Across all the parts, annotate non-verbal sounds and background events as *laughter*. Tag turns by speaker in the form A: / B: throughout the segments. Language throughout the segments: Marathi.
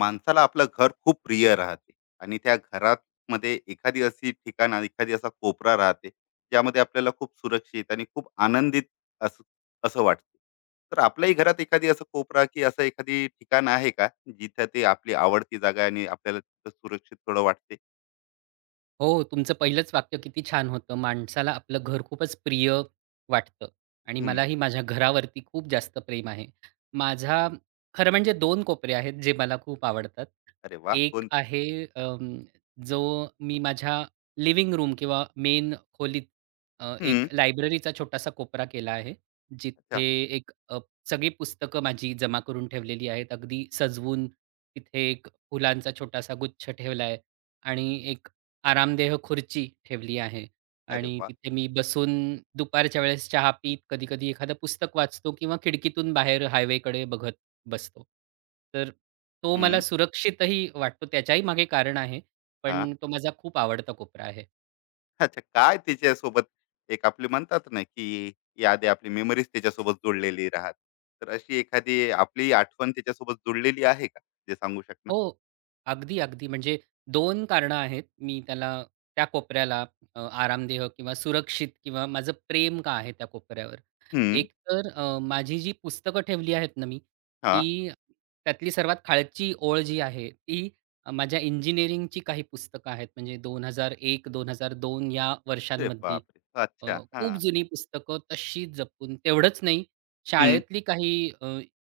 A: माणसाला आपलं घर खूप प्रिय राहते आणि त्या घरात मध्ये एखादी अशी ठिकाण आणि एखादी असा कोपरा राहते ज्यामध्ये आपल्याला खूप सुरक्षित आणि खूप आनंदित असं असं वाटते. तर आपल्याही घरात एखादी असं कोपरा की असं एखादी ठिकाण आहे का, जिथे ते आपली आवडती जागा आहे आणि आपल्याला तिथं सुरक्षित थोडं वाटते?
B: हो, तुमचं पहिलंच वाक्य किती छान होतं. माणसाला आपलं घर खूपच प्रिय वाटतं आणि
A: हम्म.
B: मलाही माझ्या घरावरती खूप जास्त प्रेम आहे. माझा खरं म्हणजे दोन कोपरे आहेत, जे मला खूप आवडतात.
A: अरे वा,
B: एक
A: कोणते?
B: आहे अं, जो मी माझ्या लिव्हिंग रूम किंवा मेन खोलीत एक
A: हम्म.
B: लायब्ररीचा छोटासा कोपरा केला आहे.
A: अच्छा.
B: जिथे एक सगळी पुस्तकं माझी जमा करून ठेवलेली आहेत. अगदी सजवून तिथे एक फुलांचा छोटासा गुच्छ ठेवला आहे आणि एक आरामदेह खुर्ची ठेवली आहे
A: अरे
B: आणि
A: वा.
B: तिथे मी बसून दुपारच्या वेळेस चहा पीत, कधी-कधी एखादं पुस्तक वाचतो किंवा खिडकीतून बाहेर हायवेकडे बघत बसतो. तर तो मला
A: हम्म.
B: सुरक्षितही वाटतो. त्याच्याही मागे कारण आहे.
A: हा.
B: पण तो माझा खूप आवडता कोपरा आहे.
A: अच्छा, काय तिच्यासोबत एक आपली म्हणतात ना की यादी आपली मेमरीज त्याच्यासोबत जोडलेली राहत, तर अशी एखादी आपली आठवण त्याच्यासोबत जोडलेली आहे का, जे सांगू शकणार?
B: हो. अगदी, अगदी. म्हणजे 2 कारणं आहेत. मी त्याला त्या कोपऱ्याला आरामदेह किंवा सुरक्षित किंवा माझं प्रेम का आहे त्या कोपऱ्यावर?
A: हम्म.
B: एक तर माझी जी पुस्तकं ठेवली आहेत ना मी,
A: हा.
B: ती त्यातली सर्वात खालची ओळ जी आहे, ती माझ्या इंजिनिअरिंगची काही पुस्तकं आहेत. म्हणजे 2001, 2002 या
A: अरे
B: वर्षांमधली
A: बापरे, अच्छा, हा.
B: खूप जुनी पुस्तकं तशीच जपून तेवढंच नाही,
A: हम्म.
B: शाळेतली काही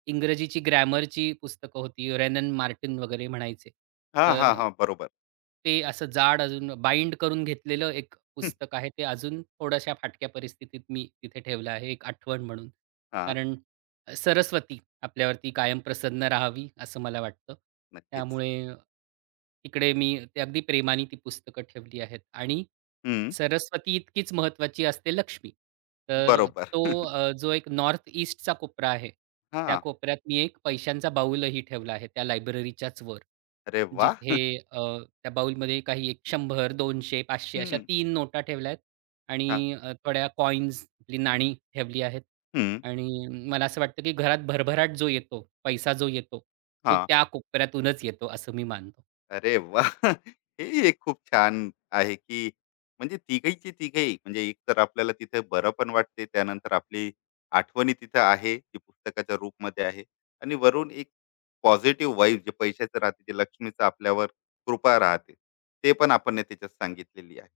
B: इंग्रजीची ग्रॅमरची पुस्तकं होती. रेनन मार्टिन वगैरे म्हणायचे.
A: हा, हा,
B: तर
A: हा, बरोबर.
B: ते असं जाड अजून बाइंड करून घेतलेलं एक
A: *laughs* हं.
B: पुस्तक आहे. ते अजून थोड्याशा फाटक्या परिस्थितीत मी तिथे ठेवलं आहे, एक आठवण म्हणून.
A: हा.
B: कारण सरस्वती आपल्यावरती कायम प्रसन्न राहावी, असं मला वाटतं.
A: नक्कीच.
B: त्यामुळे तिकडे मी ते अगदी प्रेमाने ती पुस्तकं ठेवली आहेत आणि
A: हम्म.
B: सरस्वती इतकीच महत्वाची असते लक्ष्मी. तर
A: बरोबर.
B: तो
A: *laughs*
B: जो एक नॉर्थ ईस्टचा कोपरा आहे,
A: हा.
B: त्या कोपऱ्यात मी एक पैशांचा बाऊलही ठेवला आहे त्या लायब्ररीच्याच वर.
A: अरे वा.
B: जिथे
A: *laughs*
B: अ, त्या बाऊलमध्ये काही एक 100, 200, 500 अशा
A: हम्म.
B: तीन नोटा ठेवल्या आहेत
A: हा.
B: आणि थोड्या कॉइन्स आपली नाणी ठेवली आहेत.
A: हम्म.
B: आणि मला असं वाटतं की घरात भरभराट जो येतो, पैसा जो येतो, तो
A: हा.
B: त्या कोपऱ्यातूनच येतो असं मी मानतो.
A: अरे वा, *laughs* हे एक खूप छान आहे, की म्हणजे तिघहींची तिघेही म्हणजे एक तर आपल्याला तिथे बरं पण वाटते, त्यानंतर आपली आठवणी तिथं आहे, ती पुस्तकाच्या रूपमध्ये आहे आणि वरून एक पॉझिटिव्ह वाइब जे पैशाचं राहते, जे लक्ष्मीचं आपल्यावर कृपा राहते, ते पण आपण ने त्याच्यात सांगितलेली आहे.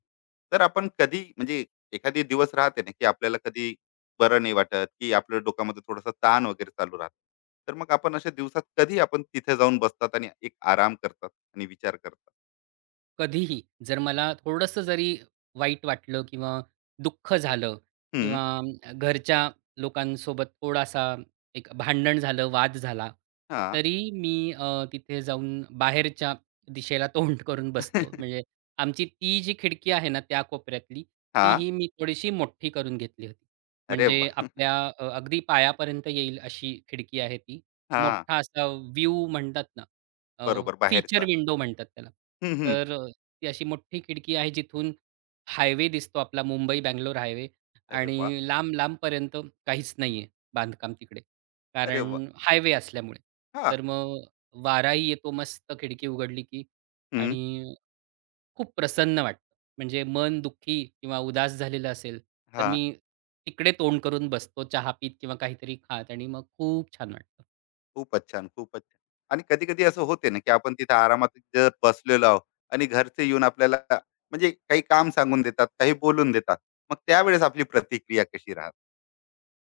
A: तर आपण कधी म्हणजे एखादी दिवस राहते ना, की आपल्याला कधी बरं नाही वाटत, की आपल्या डोक्यामध्ये थोडासा ताण वगैरे चालू राहतो. तर मग आपण अशा दिवसात कधी आपण तिथे जाऊन बसतात आणि एक आराम करतात? आणि विचार करता.
B: कधीही जर मला थोडंसं जरी वाईट वाटलं किंवा दुःख झालं
A: हं.
B: किंवा घरच्या लोकांसोबत थोडासा एक भांडण झालं, वाद झाला,
A: हां, हां.
B: तरी मी तिथे जाऊन बाहेरच्या दिशेला तोंड *laughs* करून बसतो.
A: *laughs*
B: म्हणजे आमची ती जी खिडकी आहे ना त्या कोपऱ्यातली, तीही मी थोडीशी मोठी करून घेतली होती.
A: अरे वा.
B: म्हणजे आपल्या अगदी पायापर्यंत येईल अशी खिडकी आहे ती.
A: हां.
B: मोठा असा व्ह्यू म्हणतात ना,
A: बरोबर,
B: फीचर
A: बाहेरचा.
B: विंडो म्हणतात त्याला.
A: हं, हं.
B: तर ती अशी मोठी खिडकी आहे जिथून हायवे दिसतो आपला मुंबई-बंगलोर हायवे
A: अरे वाह!
B: आणि लांब-लांबपर्यंत काहीच नाहीये बांधकाम तिकडे.
A: अरे वाह!
B: कारण हायवे असल्यामुळे.
A: हां.
B: तर मग वाराही येतो मस्त खिडकी उघडली की
A: हं.
B: आणि खूप प्रसन्न वाटतं. म्हणजे मन दुःखी किंवा उदास झालेलं असेल, तर
A: हां.
B: मी तिकडे तोंड करून बसतो, चहा पीत किंवा काहीतरी खात आणि मग खूप छान वाटतं.
A: खूपच छान, खूपच छान. आणि कधी-कधी असं होते ना, की आपण तिथे आरामात जर बसलेलो आहोत आणि घरचे येऊन आपल्याला म्हणजे काही काम सांगून देतात, काही बोलून देतात. मग त्यावेळेस आपली प्रतिक्रिया कशी राहते?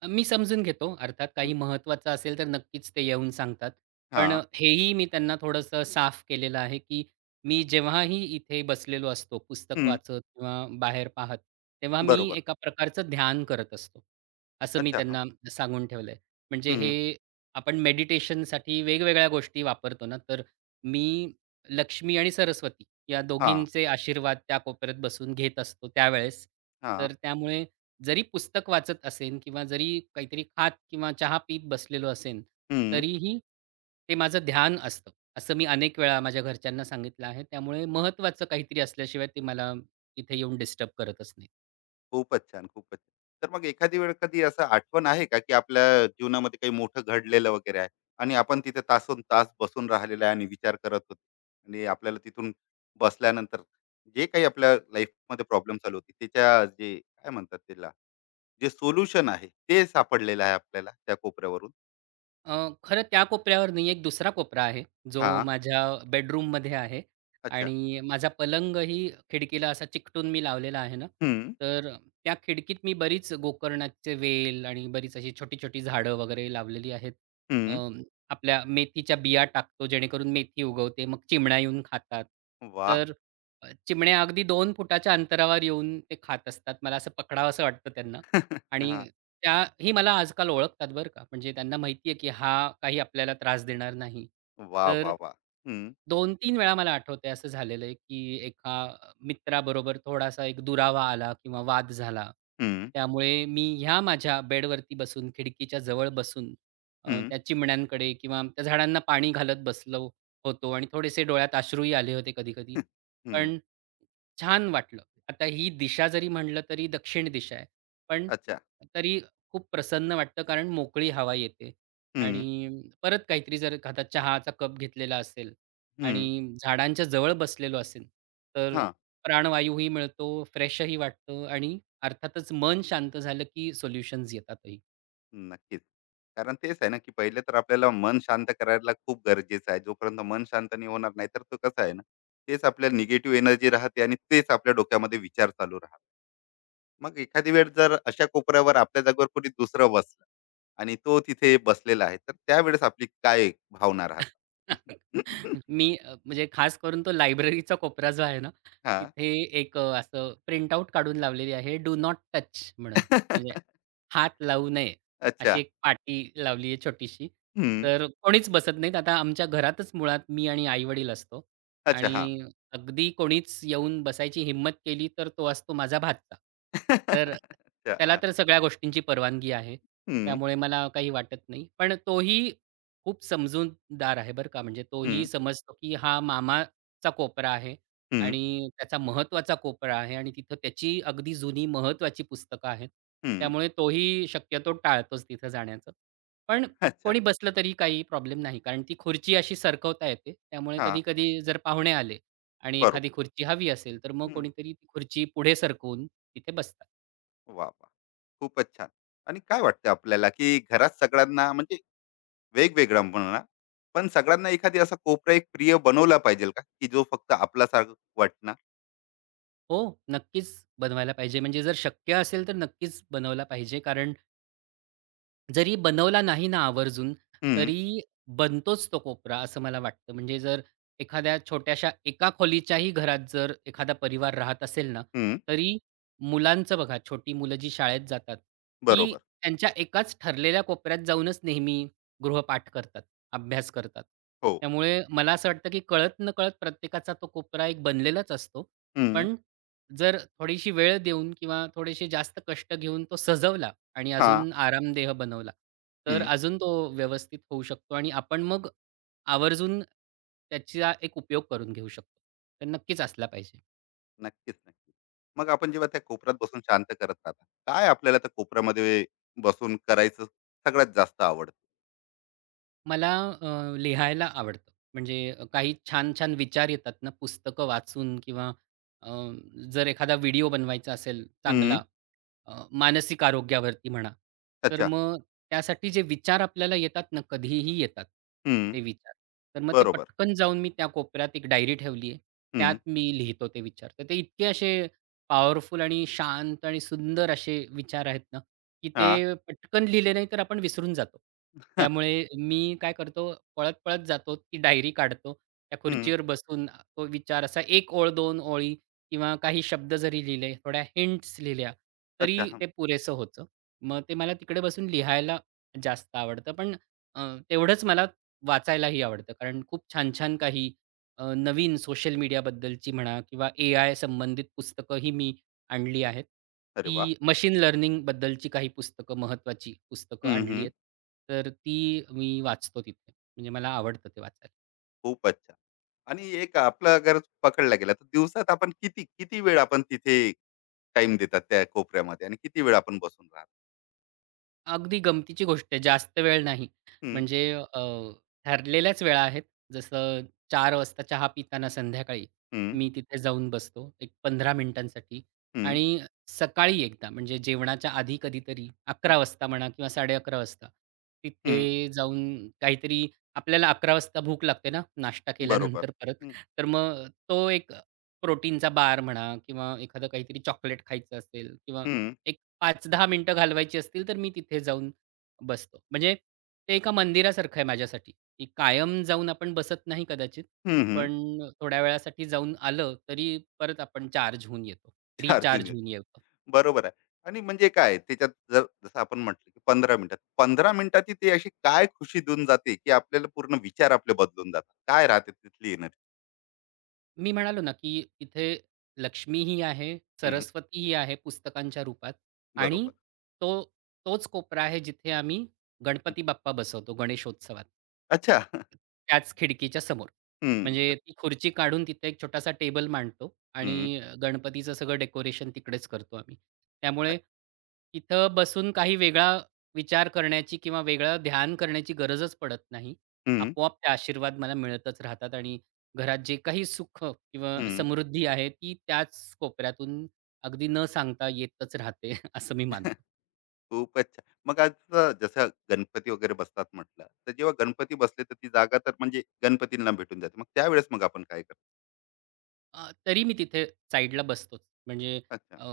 B: मी समजून घेतो. अर्थात
A: हं,
B: काही महत्त्वाचं असेल तर नक्कीच ते येऊन सांगतात. पण
A: हां.
B: हेही मी त्यांना थोडंसं साफ केलेलं आहे, की मी जेव्हाही इथे बसलेलो असतो, पुस्तक
A: हं.
B: वाचत किंवा बाहेर पाहत, तेव्हा मी
A: बरोबर.
B: एका प्रकारचं ध्यान करत असतो. असं मी
A: अच्छा.
B: त्यांना सांगून ठेवलंय.
A: हं,
B: म्हणजे
A: हं.
B: हे आपण मेडिटेशनसाठी वेगवेगळ्या गोष्टी वापरतो ना, तर मी लक्ष्मी आणि सरस्वती या
A: हां,
B: दोघींचे आशीर्वाद त्या कोपऱ्यात बसून घेत असतो त्यावेळेस.
A: हां.
B: तर त्यामुळे जरी पुस्तक वाचत असेन किंवा जरी काहीतरी खात किंवा चहा पीत बसलेलो असेन,
A: हं.
B: तरीही ते माझं ध्यान असतं. असं मी अनेक वेळा माझ्या घरच्यांना सांगितलं आहे. त्यामुळे महत्त्वाचं काहीतरी असल्याशिवाय ते मला इथे येऊन डिस्टर्ब करतच
A: खूपच छान, खूपच छान. तर मग एखादी वेळ कधी असं आठवण आहे का, की आपल्या जीवनामध्ये काही मोठं घडलेलं वगैरे आहे आणि आपण तिथे तासंतास बसून राहिलेलं आहे आणि विचार करत होतो आणि आपल्याला तिथून बसल्यानंतर जे काही आपल्या लाईफमध्ये प्रॉब्लेम चालू होती, त्याच्या जे काय म्हणतात त्याला, जे सोल्युशन आहे, ते सापडलेलं आहे आपल्याला त्या कोपऱ्यावरून?
B: अ, खरं त्या कोपऱ्यावर नाही, एक दुसरा कोपरा आहे, जो
A: हां.
B: माझ्या बेडरूममध्ये आहे
A: अच्छा.
B: आणि माझा पलंगही खिडकीला असा चिकटून मी लावलेला आहे ना,
A: हं.
B: तर त्या खिडकीत मी बरीच गोकर्णाचे वेल आणि बरीच अशी छोटी-छोटी झाडं वगैरे लावलेली आहेत. अ,
A: हं.
B: आपल्या मेथीच्या बिया टाकतो, जेणेकरून मेथी उगवते, मग चिमण्या येऊन खातात.
A: वाह!
B: तर चिमण्या अगदी 2 फुटाच्या अंतरावर येऊन ते खात असतात. मला असं पकडावसं वाटतं त्यांना.
A: *laughs* हां.
B: आणि त्याही मला आजकाल ओळखतात बरं का. म्हणजे त्यांना माहिती आहे, की हा काही आपल्याला त्रास देणार नाही.
A: वाह,
B: तर
A: वाह, वाह! हं.
B: 2 तीन वेळा मला आठवतंय असं झालेलं आहे, की एका मित्राबरोबर थोडासा एक दुरावा आला किंवा वाद झाला.
A: हं,
B: त्यामुळे मी ह्या माझ्या बेडवरती बसून, खिडकीच्या जवळ बसून
A: हं,
B: त्या चिमण्यांकडे किंवा त्या झाडांना पाणी घालत बसलो होतो आणि थोडेसे डोळ्यात अश्रूही आले होते
A: हं.
B: कधी-कधी.
A: *laughs*
B: पण छान वाटलं. आता ही दिशा जरी म्हटलं तरी दक्षिण दिशा आहे. पण
A: अच्छा.
B: तरी खूप प्रसन्न वाटतं कारण मोकळी हवा येते
A: हं.
B: आणि परत काहीतरी जर एखादा चहाचा कप घेतलेला असेल आणि
A: हं.
B: झाडांच्या जवळ बसलेलो असेल, तर
A: हां.
B: प्राणवायूही मिळतो, फ्रेशही वाटतं आणि अर्थातच मन शांत झालं की सोल्युशन्स येतातही.
A: नक्कीच. कारण तेच आहे ना, की पहिले तर आपल्याला मन शांत करायला खूप गरजेचं आहे. जोपर्यंत मन शांत नाही होणार नाही, तर तो कसं आहे ना, तेच आपल्या निगेटिव्ह एनर्जी राहते आणि तेच आपल्या डोक्यामध्ये विचार चालू राहतात. मग एखादी वेळ जर अशा कोपऱ्यावर आपल्या जागेवर कोणी दुसरं बसलं आणि तो तिथे बसलेला आहे, तर त्यावेळेस आपली काय भावना राहते?
B: *laughs* मी म्हणजे खास करून तो लायब्ररीचा कोपरा जो आहे ना,
A: हां.
B: तिथे एक असं प्रिंटआउट काढून लावलेली आहे, डू नॉट टच म्हणून. म्हणजे
A: *laughs* *laughs*
B: हात लावू नये, अशी
A: अच्छा.
B: एक पाटी लावली आहे छोटीशी.
A: हं.
B: तर कोणीच बसत नाहीत. आता आमच्या घरातच मुळात मी आणि आई-वडील असतो
A: अच्छा. हां.
B: आणि अगदी कोणीच येऊन बसायची हिंमत केली, तर तो असतो माझा भाचा.
A: *laughs*
B: तर
A: अच्छा.
B: त्याला
A: हां.
B: तर सगळ्या गोष्टींची परवानगी आहे.
A: हं,
B: त्यामुळे मला काही वाटत नाही. पण तोही खूप समजूनदार आहे बरं का. म्हणजे तोही
A: हं,
B: समजतो, की हा मामाचा कोपरा आहे
A: हं,
B: आणि त्याचा महत्त्वाचा कोपरा आहे आणि तिथं त्याची अगदी जुनी महत्त्वाची पुस्तकं आहेत.
A: हं.
B: त्यामुळे तोही शक्यतो टाळतोच तिथं जाण्याचं. पण
A: अच्छा.
B: कोणी बसलं तरी काही प्रॉब्लेम नाही. कारण ती खुर्ची अशी सरकवता येते. त्यामुळे
A: हां.
B: कधी-कधी जर पाहुणे आले आणि
A: बरोबर.
B: एखादी खुर्ची हवी असेल, तर मग
A: हं.
B: कोणीतरी ती खुर्ची पुढे सरकवून तिथे बसतात.
A: वाह! वाह! खूपच छान. आणि काय वाटतं आपल्याला, की घरात सगळ्यांना म्हणजे वेगवेगळा म्हणा, पण सगळ्यांना एखादी असा कोपरा एक प्रिय बनवला पाहिजे का, की जो फक्त आपलासारखं वाटणार?
B: हो, नक्कीच बनवायला पाहिजे. म्हणजे जर शक्य असेल तर नक्कीच बनवला पाहिजे. कारण जरी बनवला नाही ना आवर्जून,
A: हं,
B: तरी बनतोच तो कोपरा असं मला वाटतं. म्हणजे जर एखाद्या छोट्याशा एका खोलीच्याही घरात जर एखादा परिवार राहत असेल ना,
A: हं.
B: तरी मुलांचं बघा छोटी मुलं जी शाळेत जातात, ती
A: बरोबर.
B: त्यांच्या एकाच ठरलेल्या कोपऱ्यात जाऊनच नेहमी गृहपाठ करतात, अभ्यास करतात.
A: हो.
B: त्यामुळे मला असं वाटतं, की कळत-नकळत प्रत्येकाचा तो कोपरा एक बनलेलाच असतो.
A: हं.
B: पण जर थोडीशी वेळ देऊन किंवा थोडेसे जास्त कष्ट घेऊन तो सजवला आणि
A: हां.
B: अजून आरामदेह बनवला, तर
A: हं.
B: अजून तो व्यवस्थित होऊ शकतो आणि आपण मग आवर्जून त्याचा एक उपयोग करून घेऊ शकतो. तर नक्कीच असला पाहिजे.
A: नक्कीच, नक्कीच. मग आपण जेव्हा त्या कोपऱ्यात बसून शांत करत राहता, काय आपल्याला त्या कोपऱ्यामध्ये बसून करायचं सगळ्यात जास्त आवडतं?
B: मला लिहायला आवडतं. म्हणजे काही छान-छान विचार येतात ना पुस्तकं वाचून किंवा अ, जर एखादा व्हिडिओ बनवायचा असेल
A: हं.
B: चांगला मानसिक आरोग्यावरती म्हणा. तर
A: अच्छा.
B: मग त्यासाठी जे विचार आपल्याला येतात ना, कधीही येतात
A: हं.
B: ते विचार. तर मग ते
A: बरोबर.
B: पटकन जाऊन मी त्या कोपऱ्यात एक डायरी ठेवली आहे. त्यात
A: हं.
B: मी लिहितो ते विचार. तर ते इतके असे पॉवरफुल आणि शांत आणि सुंदर असे विचार आहेत ना, की ते
A: हां.
B: पटकन लिहिले नाही तर आपण विसरून जातो. त्यामुळे मी काय करतो, पळत-पळत जातो, ती डायरी काढतो. त्या
A: हं.
B: खुर्चीवर
A: *laughs*
B: बसून तो विचार असा एक ओळ, दोन ओळी किंवा काही शब्द जरी लिहिले, थोड्या हिंट्स लिहिल्या, तरी
A: अच्छा. हं.
B: ते पुरेसं होतं. मग ते मला तिकडे बसून लिहायला जास्त आवडतं. पण अ, तेवढंच मला वाचायलाही आवडतं. कारण खूप छान-छान काही नवीन सोशल मीडियाबद्दलची म्हणा किंवा एआय संबंधित पुस्तकंही मी आणली आहेत.
A: अरे वाह!
B: ती मशीन लर्निंगबद्दलची काही पुस्तकं, महत्त्वाची पुस्तकं
A: हं,
B: आणली
A: हं.
B: आहेत. तर ती मी वाचतो तिथे. म्हणजे मला आवडतं ते वाचायला.
A: खूपच. आणि एक आपलं अगर पकडला गेला तर दिवसात आपण किती किती वेळ आपण तिथे टाइम देतात त्या कोपऱ्यामध्ये आणि किती वेळ आपण बसून राहतो?
B: अगदी गमतीची गोष्ट आहे. जास्त वेळ नाही.
A: हम्म,
B: म्हणजे ठरलेल्याच वेळा आहेत. जसं 4 वाजता चहा पिताना संध्याकाळी
A: हम्म,
B: मी तिथे जाऊन बसतो एक 15 मिनिटांसाठी
A: हम्म,
B: आणि सकाळी एकदा म्हणजे जेवणाच्या आधी कधीतरी
A: हम्म,
B: 11 वाजता म्हणा किंवा 11:30 वाजता तिथे
A: हम्म.
B: जाऊन काहीतरी आपल्याला 11 वाजता भूक लागते ना, नाश्ता
A: बरोबर.
B: केल्यानंतर परत.
A: हम्म,
B: तर मग तो एक प्रोटीनचा बार म्हणा किंवा एखादं काहीतरी चॉकलेट खायचं असेल किंवा
A: हम्म,
B: एक 5-10 मिनिटं घालवायची असतील, तर मी तिथे जाऊन बसतो. म्हणजे ते एका मंदिरासारखं आहे माझ्यासाठी, की कायम जाऊन आपण बसत नाही कदाचित,
A: हम्म, हम्म.
B: पण थोड्या वेळासाठी जाऊन आलं, तरी परत आपण चार्ज होऊन येतो,
A: चार
B: रिचार्ज
A: ज्युनियर.
B: होऊन येतो.
A: बरोबर आहे. आणि म्हणजे काय त्याच्यात जर जसं आपण म्हटलं की पंधरा मिनिटात ते अशी काय खुशी देऊन जाते की आपल्याला पूर्ण विचार आपले बदलून जातात, काय राहते तिथली एनर्जी?
B: मी म्हणालो ना, की तिथे लक्ष्मीही आहे, सरस्वतीही आहे पुस्तकांच्या रूपात आणि
A: बरोबर.
B: तो तोच कोपरा आहे, जिथे आम्ही
A: हम्म.
B: गणपती बाप्पा बसवतो गणेशोत्सवात.
A: अच्छा.
B: त्याच खिडकीच्या समोर.
A: हम्म,
B: म्हणजे ती खुर्ची काढून तिथे एक छोटासा टेबल मांडतो
A: हम्म,
B: आणि गणपतीचं सगळं डेकोरेशन तिकडेच करतो आम्ही. त्यामुळे तिथं बसून काही वेगळा विचार करण्याची किंवा वेगळं ध्यान करण्याची गरजच पडत नाही.
A: हम्म,
B: आपोआप ते आशीर्वाद मला मिळतच राहतात आणि घरात जे काही सुख किंवा
A: हम्म.
B: समृद्धी आहे ती त्याच कोपऱ्यातून अगदी न सांगता येतच राहते *laughs* असं मी मानतो.
A: खूपच छान. मग आता जसं गणपती वगैरे बसतात म्हटलं, तर जेव्हा गणपती बसले तर ती जागा तर म्हणजे गणपतींना भेटून जाते. मग त्यावेळेस मग आपण काय करतो?
B: तरी मी तिथे साईडला बसतोच. म्हणजे
A: अच्छा.
B: अ,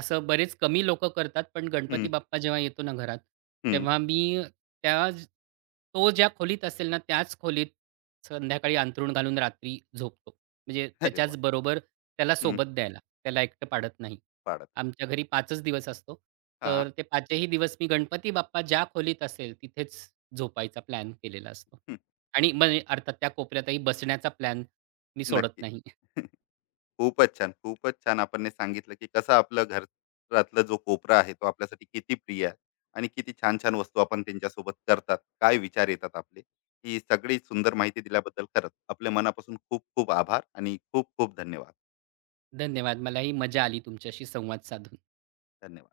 B: असं बरेच कमी लोकं करतात, पण
A: हं,
B: गणपती बाप्पा जेव्हा येतो ना घरात,
A: हं.
B: तेव्हा मी त्या ज- तो ज्या खोलीत असेल ना, त्याच खोलीत संध्याकाळी अंथरूण घालून रात्री झोपतो. म्हणजे
A: अरे वाह!
B: त्याच्याच बरोबर त्याला
A: हं.
B: सोबत द्यायला, त्याला एकटं पाडत नाही.
A: पाडत.
B: आमच्या घरी 5 च दिवस असतो.
A: हां.
B: तर ते 5 ही दिवस मी गणपती बाप्पा ज्या खोलीत असेल, तिथेच झोपायचा प्लॅन केलेला असतो.
A: हं.
B: आणि म्हणजे अर्थात त्या कोपऱ्यातही बसण्याचा प्लॅन मी सोडत
A: नक्की.
B: नाही.
A: *laughs* खूपच छान, खूपच छान आपण हे सांगितलं, की कसं आपलं घरातला जो कोपरा आहे, तो आपल्यासाठी किती प्रिय आहे आणि किती छान-छान वस्तू आपण त्यांच्यासोबत करतात, काय विचार येतात आपले. ही सगळी सुंदर माहिती दिल्याबद्दल खरंच आपल्या मनापासून खूप खूप आभार आणि खूप खूप धन्यवाद.
B: धन्यवाद. मलाही मजा आली तुमच्याशी संवाद साधून.
A: धन्यवाद.